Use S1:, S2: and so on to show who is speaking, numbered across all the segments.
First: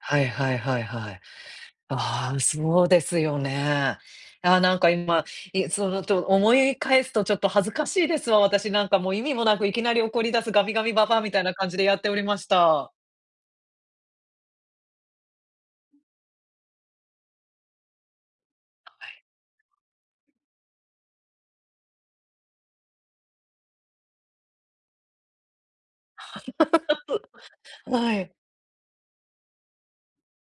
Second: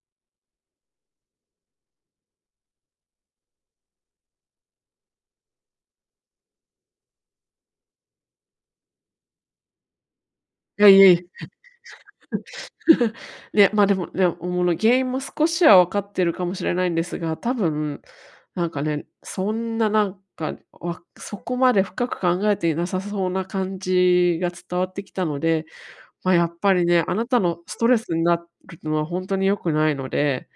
S1: はいはいはいはい。ああ、そうですよね。ああ、なんか今いそのと思い返すとちょっと恥ずかしいですわ、私なんかもう意味もなくいきなり怒り出すガミ
S2: い
S1: ガ
S2: や
S1: ミ
S2: い
S1: ばばあ
S2: え。
S1: みたいな感じでやっておりました。
S2: ね、ま、でもね、おもの、原因も少しは分かってるかもしれないんですが、多分なんか
S1: は
S2: ね、
S1: い。
S2: そんな何か、わ、そこまで深く考えていなさそうな感じが伝わってきたので、ま、やっぱりね、あなたのス トレス
S1: は
S2: に
S1: い。
S2: なるのはほんとに良くないので、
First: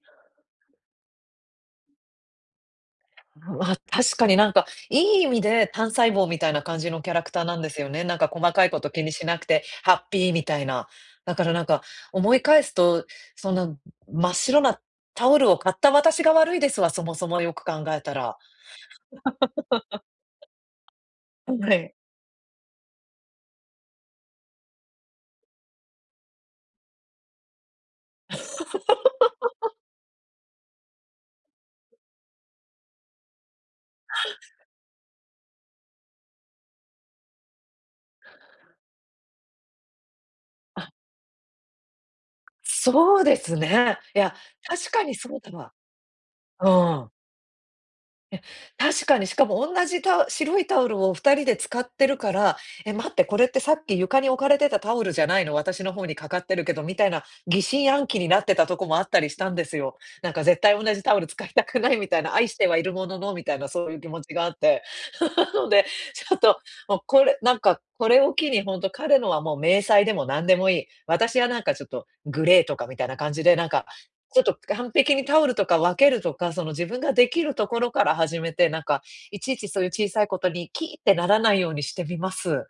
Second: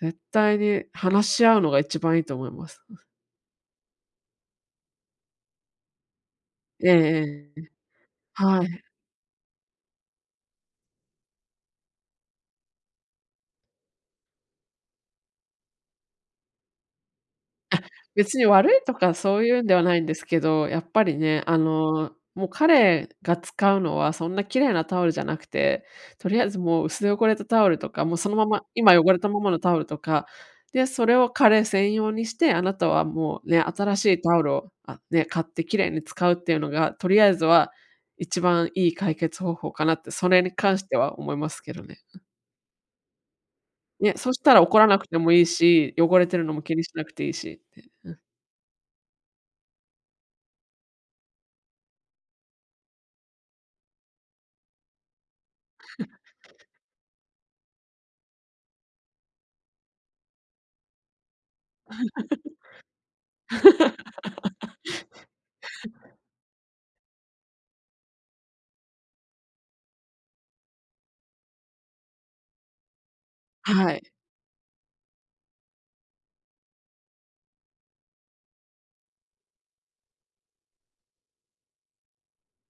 S2: 絶対に話し合うのが一番いいと思います。うん。
S1: う、ま、確かになんか、いい意味で単細胞みたいな感
S2: え
S1: じ
S2: え
S1: のキャラクターな
S2: え
S1: んで
S2: え。
S1: すよね。なんか細
S2: は
S1: かいこ
S2: い。
S1: と気にしなくてハッピーみたいな。だからなんか思い返すと、そんな、真っ白なタオルを買った私が悪いですわ、そもそもよく
S2: あ、
S1: 考えた
S2: 別
S1: ら。
S2: に悪いとかそういうんではないんですけど、やっぱりね、あ
S1: はい。
S2: の、もう彼が使うのはそんな綺麗なタオルじゃなくて、とりあえずもう薄汚れたタオルとか、もうそのまま、今汚れたままのタ オルとか、で、それを彼専用にして、あなたはもうね、新しいタオル を、あ、ね、買って綺麗に使うっていうのが、とりあえずは、一番いい解決方法かなって、それに関し
S1: あ。
S2: ては思いますけどね、うん。
S1: そうですね。
S2: ね、
S1: い
S2: そ
S1: や、
S2: したら怒ら
S1: 確
S2: な
S1: か
S2: く
S1: に
S2: て
S1: そ
S2: も
S1: う
S2: いい
S1: だわ。
S2: し、汚れてるのも気にしな
S1: う
S2: く
S1: ん。
S2: ていいしって。うん。
S1: え、確かに、しかもおんなじタオ白いタオルを二人で使ってるから、「え、待って、これってさっき床に置かれてたタオルじゃないの？私の方にかかってるけ ど」みたいな、疑心暗鬼になってたとこもあったりしたんですよ。なんか絶対同じタオル使いたくないみたいな、愛してはいるもののみたいなそういう気持ちがあって、なので、ちょっともうこれ、なんか、これを機にほんと、彼のはもう迷細でもなんでもいい。私はなんかちょっとグレーとかみたいな感じで、なんか、
S2: はい。
S1: ちょっと完璧にタオルとか分けるとか、その、自分が出来るところから始めて、なんか、いちいちそういう小さいことに「キー！」ってならないようにしてみます。